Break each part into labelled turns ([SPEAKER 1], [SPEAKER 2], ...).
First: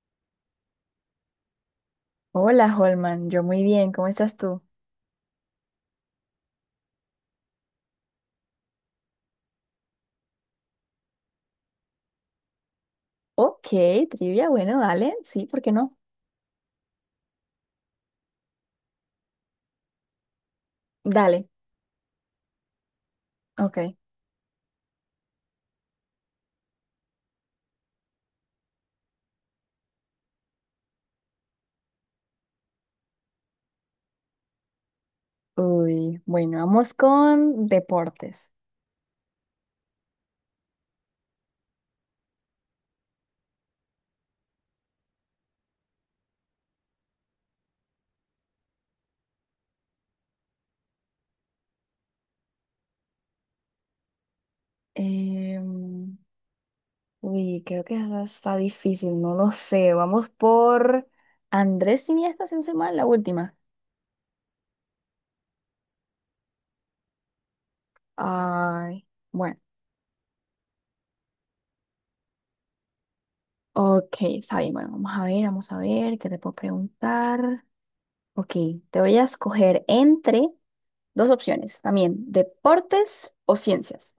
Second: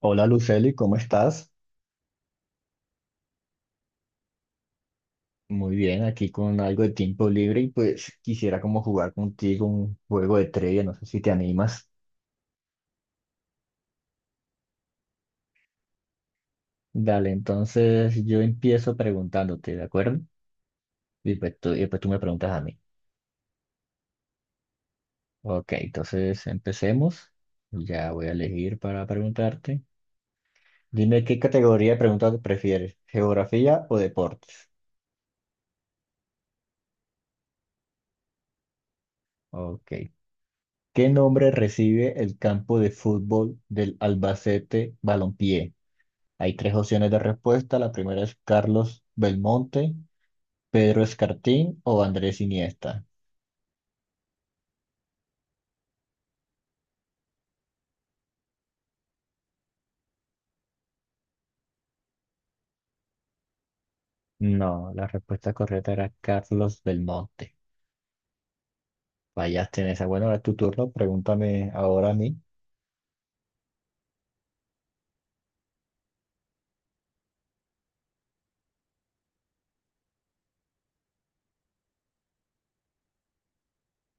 [SPEAKER 1] Hola Luceli, ¿cómo estás?
[SPEAKER 2] Hola, Holman. Yo muy bien. ¿Cómo estás tú?
[SPEAKER 1] Muy bien, aquí con algo de tiempo libre y pues quisiera como jugar contigo un juego de trivia, no sé si te animas.
[SPEAKER 2] Ok, trivia. Bueno, dale. Sí, ¿por qué no?
[SPEAKER 1] Dale, entonces yo empiezo preguntándote, ¿de acuerdo? Y
[SPEAKER 2] Dale.
[SPEAKER 1] pues tú, y después tú me preguntas a mí.
[SPEAKER 2] Ok.
[SPEAKER 1] Ok, entonces empecemos. Ya voy a elegir para preguntarte. Dime qué categoría de preguntas prefieres, ¿geografía o deportes?
[SPEAKER 2] Uy, bueno, vamos con deportes.
[SPEAKER 1] Ok. ¿Qué nombre recibe el campo de fútbol del Albacete Balompié? Hay tres opciones de respuesta. La primera es Carlos Belmonte, Pedro Escartín o Andrés Iniesta.
[SPEAKER 2] Em, uy, creo que esa está difícil. No lo sé. Vamos por Andrés Iniesta, sin ser mal, la última.
[SPEAKER 1] No, la respuesta correcta era Carlos Belmonte.
[SPEAKER 2] Ay, bueno.
[SPEAKER 1] Fallaste en esa. Bueno, ahora es tu turno. Pregúntame ahora a mí.
[SPEAKER 2] Ok, está bien. Bueno, vamos a ver, vamos a ver. ¿Qué te puedo preguntar? Ok, te voy a escoger entre dos opciones también, deportes o ciencias.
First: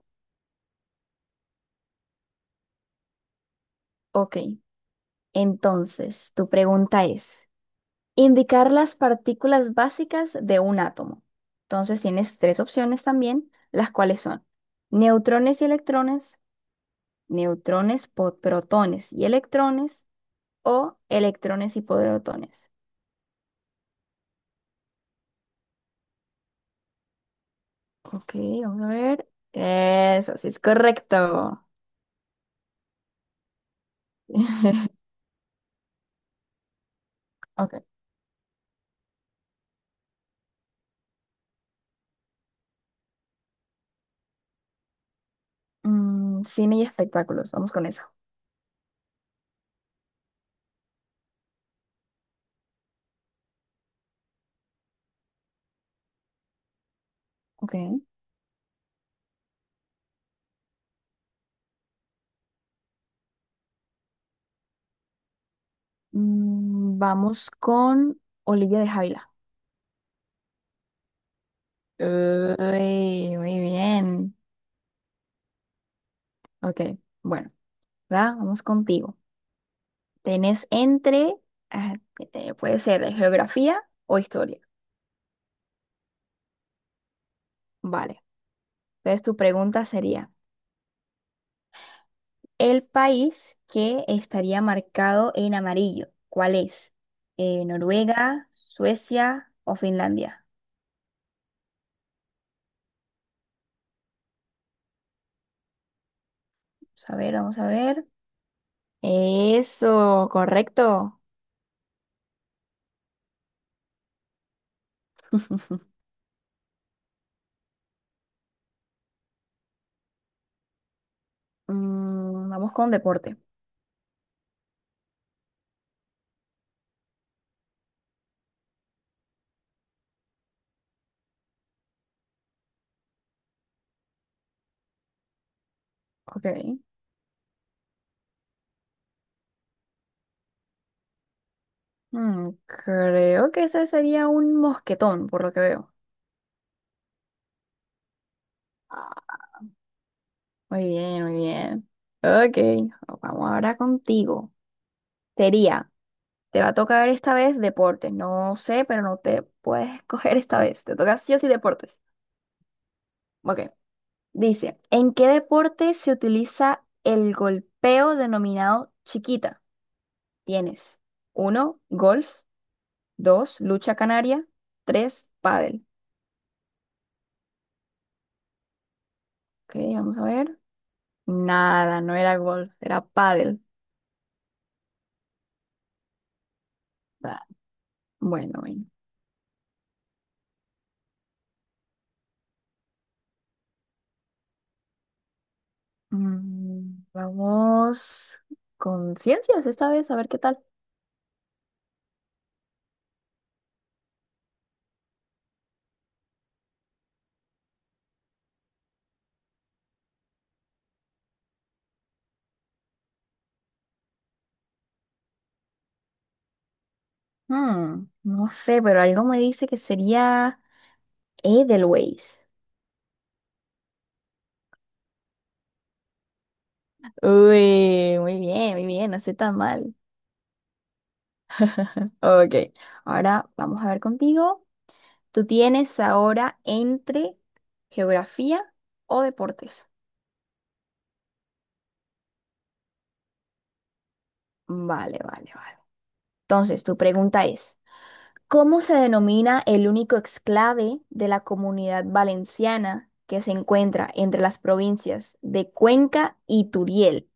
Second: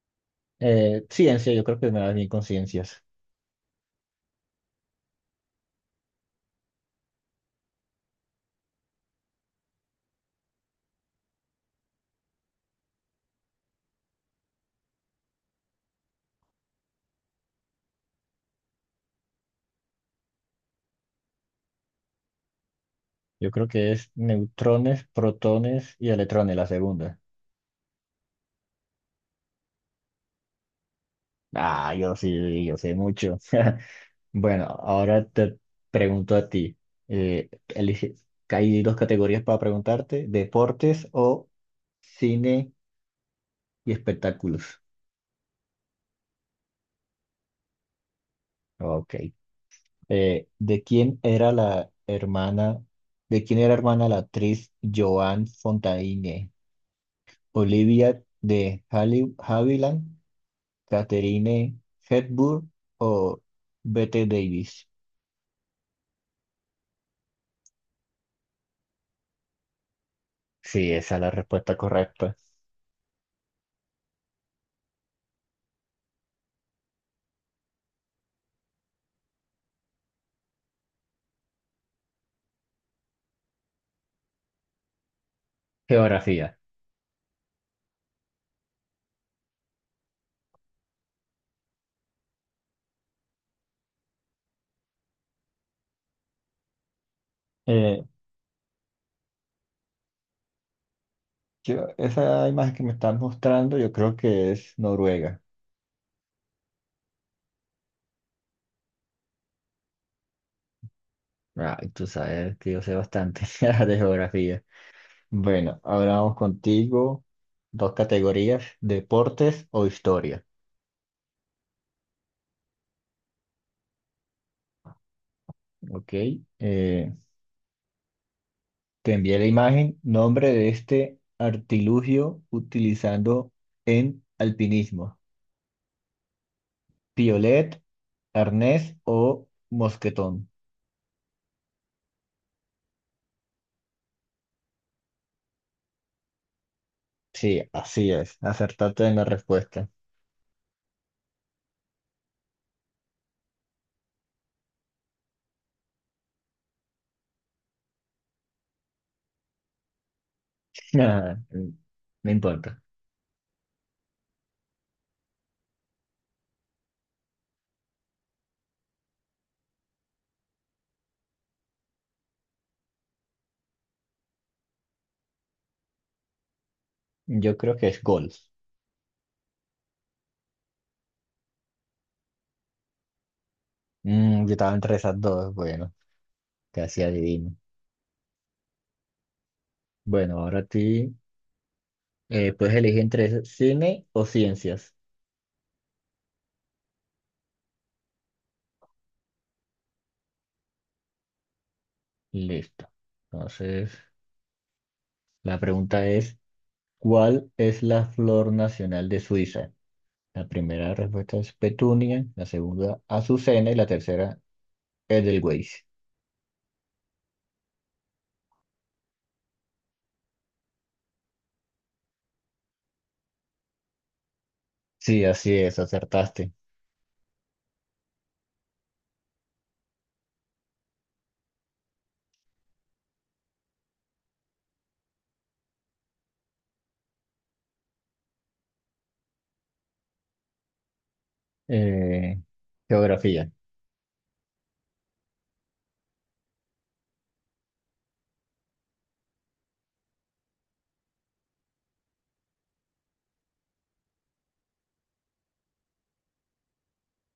[SPEAKER 1] Ciencia, yo creo que me das bien con ciencias.
[SPEAKER 2] Ok, entonces tu pregunta es, indicar las partículas básicas de un átomo. Entonces tienes tres opciones también, las cuales son neutrones y electrones, neutrones, protones y electrones o electrones y protones.
[SPEAKER 1] Yo creo que es neutrones, protones y electrones, la segunda.
[SPEAKER 2] Ok, vamos a ver. Eso sí es correcto.
[SPEAKER 1] Ah, yo sí, yo sé mucho. Bueno, ahora te pregunto a ti. Eh,
[SPEAKER 2] Ok.
[SPEAKER 1] elige- Hay dos categorías para preguntarte, deportes o cine y espectáculos.
[SPEAKER 2] Cine y espectáculos, vamos con eso.
[SPEAKER 1] Ok. ¿De quién era la hermana, de quién era hermana la actriz Joan Fontaine?
[SPEAKER 2] Ok.
[SPEAKER 1] ¿Olivia de Havilland, Catherine Hepburn o Bette Davis?
[SPEAKER 2] Vamos con Olivia de Havilland.
[SPEAKER 1] Sí, esa es la respuesta correcta.
[SPEAKER 2] Uy, muy bien. Ok, bueno, ¿verdad? Vamos contigo. Tenés entre, ah, puede ser de geografía o historia.
[SPEAKER 1] Geografía.
[SPEAKER 2] Vale. Entonces tu pregunta sería, ¿el país que estaría marcado en amarillo? ¿Cuál es?
[SPEAKER 1] Eh,
[SPEAKER 2] ¿Noruega, Suecia o Finlandia?
[SPEAKER 1] Esa imagen que me estás mostrando, yo creo que es Noruega.
[SPEAKER 2] Vamos a ver, vamos a ver. Eso, correcto.
[SPEAKER 1] Ah, tú sabes que yo sé bastante de geografía. Bueno, ahora vamos contigo. Dos categorías, deportes o historia.
[SPEAKER 2] Vamos con deporte.
[SPEAKER 1] Ok. Eh, Te envié la imagen, nombre de este artilugio utilizando en alpinismo.
[SPEAKER 2] Ok.
[SPEAKER 1] Piolet, arnés o mosquetón.
[SPEAKER 2] Creo que ese sería un mosquetón, por lo que veo.
[SPEAKER 1] Sí, así es. Acertaste en la
[SPEAKER 2] Ah,
[SPEAKER 1] respuesta.
[SPEAKER 2] muy bien, muy bien. Ok, vamos ahora contigo. Sería, te va a tocar esta vez deportes. No sé, pero no te puedes escoger esta vez. Te toca sí o
[SPEAKER 1] Nada,
[SPEAKER 2] sí deportes.
[SPEAKER 1] no importa.
[SPEAKER 2] Ok, dice, ¿en qué deporte se utiliza el golpeo denominado chiquita? Tienes uno, golf, dos, lucha canaria, tres, pádel.
[SPEAKER 1] Yo creo que es golf.
[SPEAKER 2] Ok, vamos a ver. Nada, no era golf, era pádel.
[SPEAKER 1] Yo estaba entre esas dos. Bueno, casi
[SPEAKER 2] Va,
[SPEAKER 1] adivino.
[SPEAKER 2] bueno, bueno.
[SPEAKER 1] Bueno, ahora a ti. Puedes elegir entre cine o ciencias.
[SPEAKER 2] Vamos con ciencias esta vez, a ver qué tal.
[SPEAKER 1] Listo. Entonces, la pregunta es, ¿cuál es la flor nacional de Suiza? La primera respuesta es petunia, la segunda azucena y la tercera Edelweiss.
[SPEAKER 2] No sé, pero algo me dice que sería Edelweiss.
[SPEAKER 1] Sí, así es, acertaste.
[SPEAKER 2] Uy, muy bien, no sé tan mal. Ok, ahora vamos a ver contigo. Tú tienes ahora entre geografía o deportes.
[SPEAKER 1] Eh, Geografía.
[SPEAKER 2] Vale, vale, vale. Entonces, tu pregunta es, ¿cómo se denomina el único exclave de la Comunidad Valenciana que se encuentra entre las provincias de Cuenca y Turiel?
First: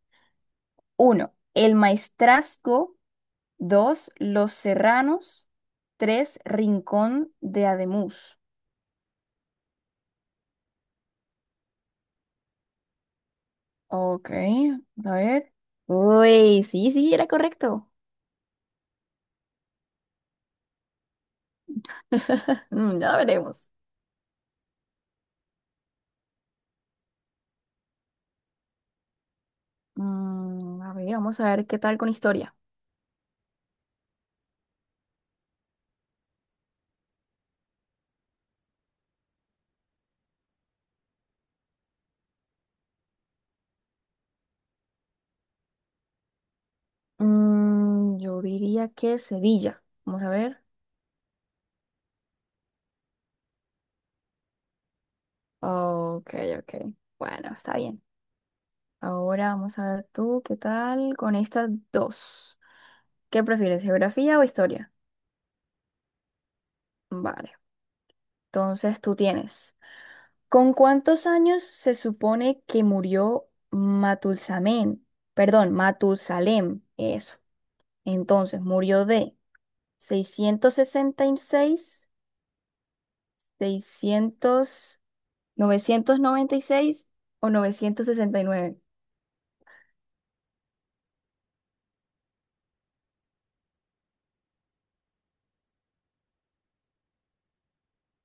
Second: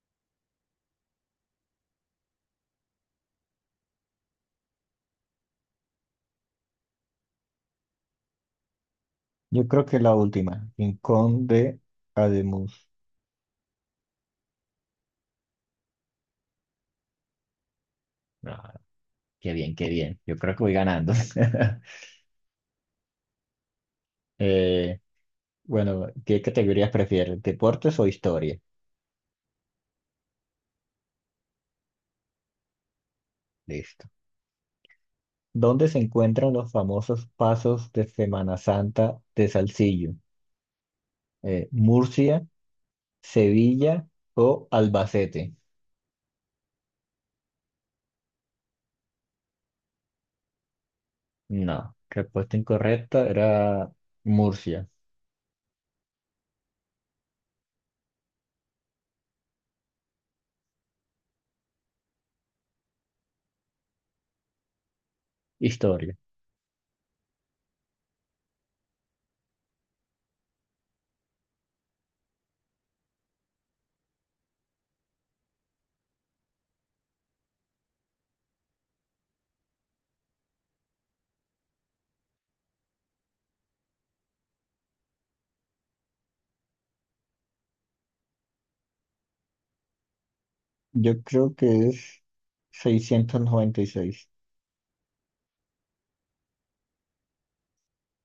[SPEAKER 2] Uno, El Maestrazgo. 2, Los Serranos. 3, Rincón de Ademuz.
[SPEAKER 1] Yo creo que la última, Rincón de Ademus.
[SPEAKER 2] Ok, a ver. Uy, sí, sí, era correcto.
[SPEAKER 1] Ah, qué bien, qué bien. Yo creo que voy ganando.
[SPEAKER 2] Mm, ya veremos.
[SPEAKER 1] Eh, bueno, ¿qué categorías prefieres? ¿Deportes o historia?
[SPEAKER 2] A ver, vamos a ver qué tal con historia.
[SPEAKER 1] Listo. ¿Dónde se encuentran los famosos pasos de Semana Santa de Salsillo? ¿Murcia, Sevilla o Albacete?
[SPEAKER 2] Yo diría que Sevilla. Vamos a ver.
[SPEAKER 1] No, respuesta incorrecta era Murcia.
[SPEAKER 2] Ok, ok. Bueno, está bien. Ahora vamos a ver tú, ¿qué tal con estas dos? ¿Qué prefieres, geografía o historia?
[SPEAKER 1] Historia.
[SPEAKER 2] Vale. Entonces tú tienes. ¿Con cuántos años se supone que murió Matulsamén? Perdón, Matusalem. Eso. Entonces, murió de seiscientos sesenta y seis, 600, 996 o 969.
[SPEAKER 1] Yo creo que es 696.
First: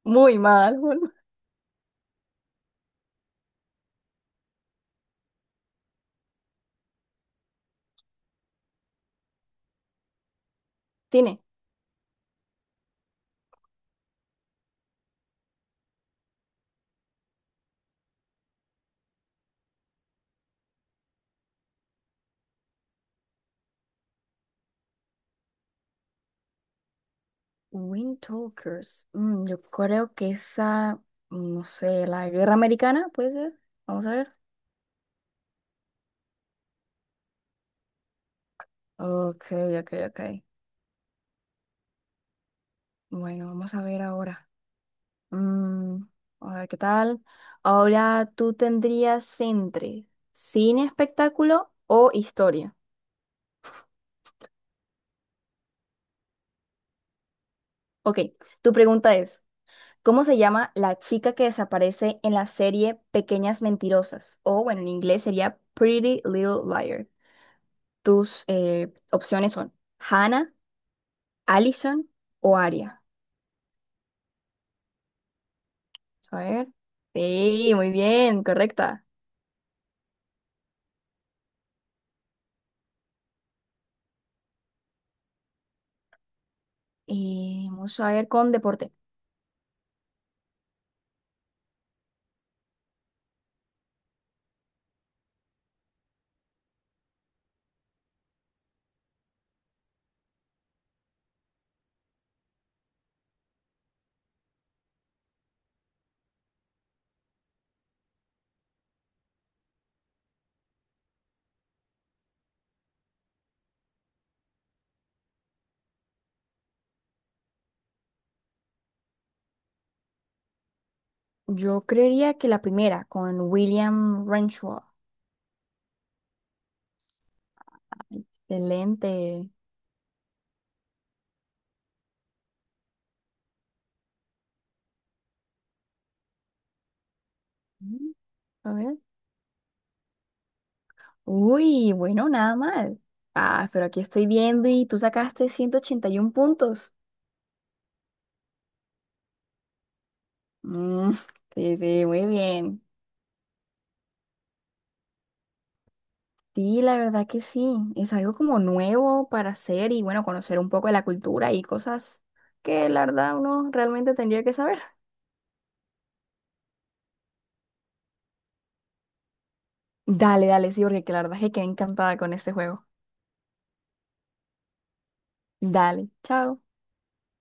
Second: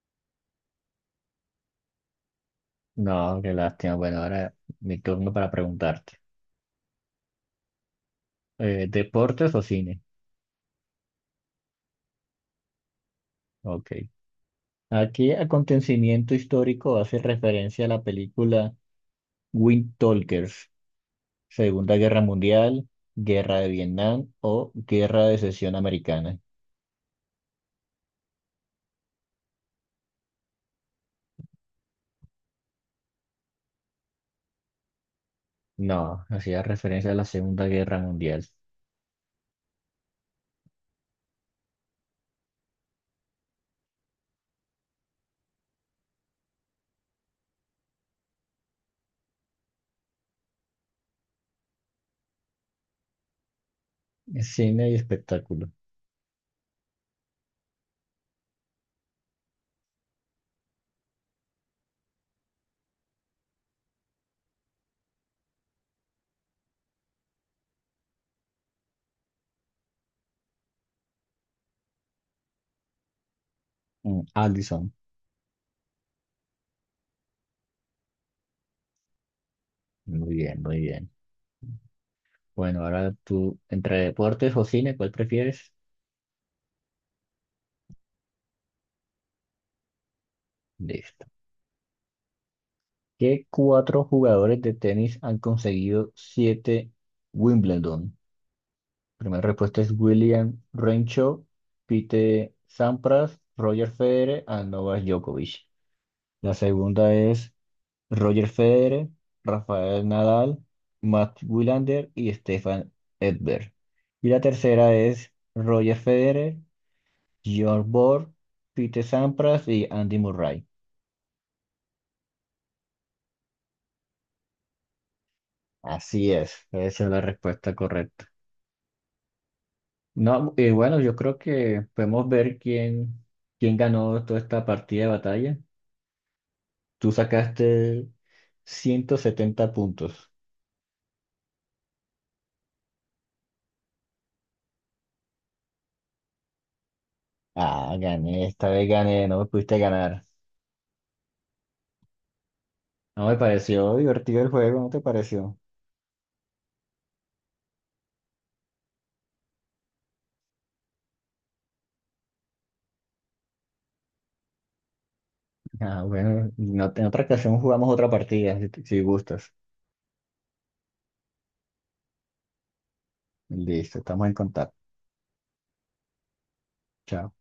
[SPEAKER 2] Muy mal.
[SPEAKER 1] No, qué lástima. Bueno, ahora mi turno para preguntarte. ¿Deportes o cine?
[SPEAKER 2] Tine.
[SPEAKER 1] Ok. ¿A qué acontecimiento histórico hace referencia la película Wind Talkers? Segunda Guerra Mundial, Guerra de Vietnam o Guerra de Secesión Americana.
[SPEAKER 2] Wind Talkers. Yo creo que esa, no sé, la guerra americana, puede ser. Vamos a ver.
[SPEAKER 1] No, hacía referencia a la Segunda Guerra Mundial.
[SPEAKER 2] Ok, ok, ok. Bueno, vamos a ver ahora. Mm, a ver qué tal. Ahora tú tendrías entre cine, espectáculo o historia.
[SPEAKER 1] Cine y espectáculo.
[SPEAKER 2] Ok, tu pregunta es, ¿cómo se llama la chica que desaparece en la serie Pequeñas Mentirosas? O bueno, en inglés sería Pretty Little Liar. Tus opciones son Hannah, Alison o Aria.
[SPEAKER 1] Allison.
[SPEAKER 2] Vamos a ver. Sí, muy bien, correcta.
[SPEAKER 1] Muy bien, muy bien. Bueno, ahora tú, entre deportes o cine, ¿cuál prefieres?
[SPEAKER 2] Vamos a ver con deporte.
[SPEAKER 1] Listo. ¿Qué cuatro jugadores de tenis han conseguido siete Wimbledon? Primera respuesta es William Renshaw, Pete Sampras, Roger Federer y Novak Djokovic. La segunda es Roger Federer, Rafael Nadal, Matt Wilander y Stefan Edberg. Y la tercera es Roger Federer, Bjorn Borg, Pete Sampras y Andy Murray.
[SPEAKER 2] Yo creería que la primera, con William Renshaw.
[SPEAKER 1] Así es, esa es la respuesta correcta.
[SPEAKER 2] Excelente.
[SPEAKER 1] No, y bueno, yo creo que podemos ver quién ganó toda esta partida de batalla. Tú sacaste
[SPEAKER 2] Mm, A ver.
[SPEAKER 1] 170 puntos.
[SPEAKER 2] Uy, bueno, nada mal. Ah, pero aquí estoy viendo y tú sacaste 181 puntos.
[SPEAKER 1] Ah, gané, esta vez gané, no me pudiste ganar.
[SPEAKER 2] Mm, sí, sí, muy bien.
[SPEAKER 1] No me pareció divertido el juego, ¿no te pareció?
[SPEAKER 2] Sí, la verdad que sí. Es algo como nuevo para hacer y bueno, conocer un poco de la cultura y cosas que la verdad uno realmente tendría que saber.
[SPEAKER 1] Ah, bueno, en otra ocasión jugamos otra partida, si gustas.
[SPEAKER 2] Dale, dale, sí, porque la verdad es que quedé encantada con este juego.
[SPEAKER 1] Listo, estamos en contacto.
[SPEAKER 2] Dale, chao.
[SPEAKER 1] Chao.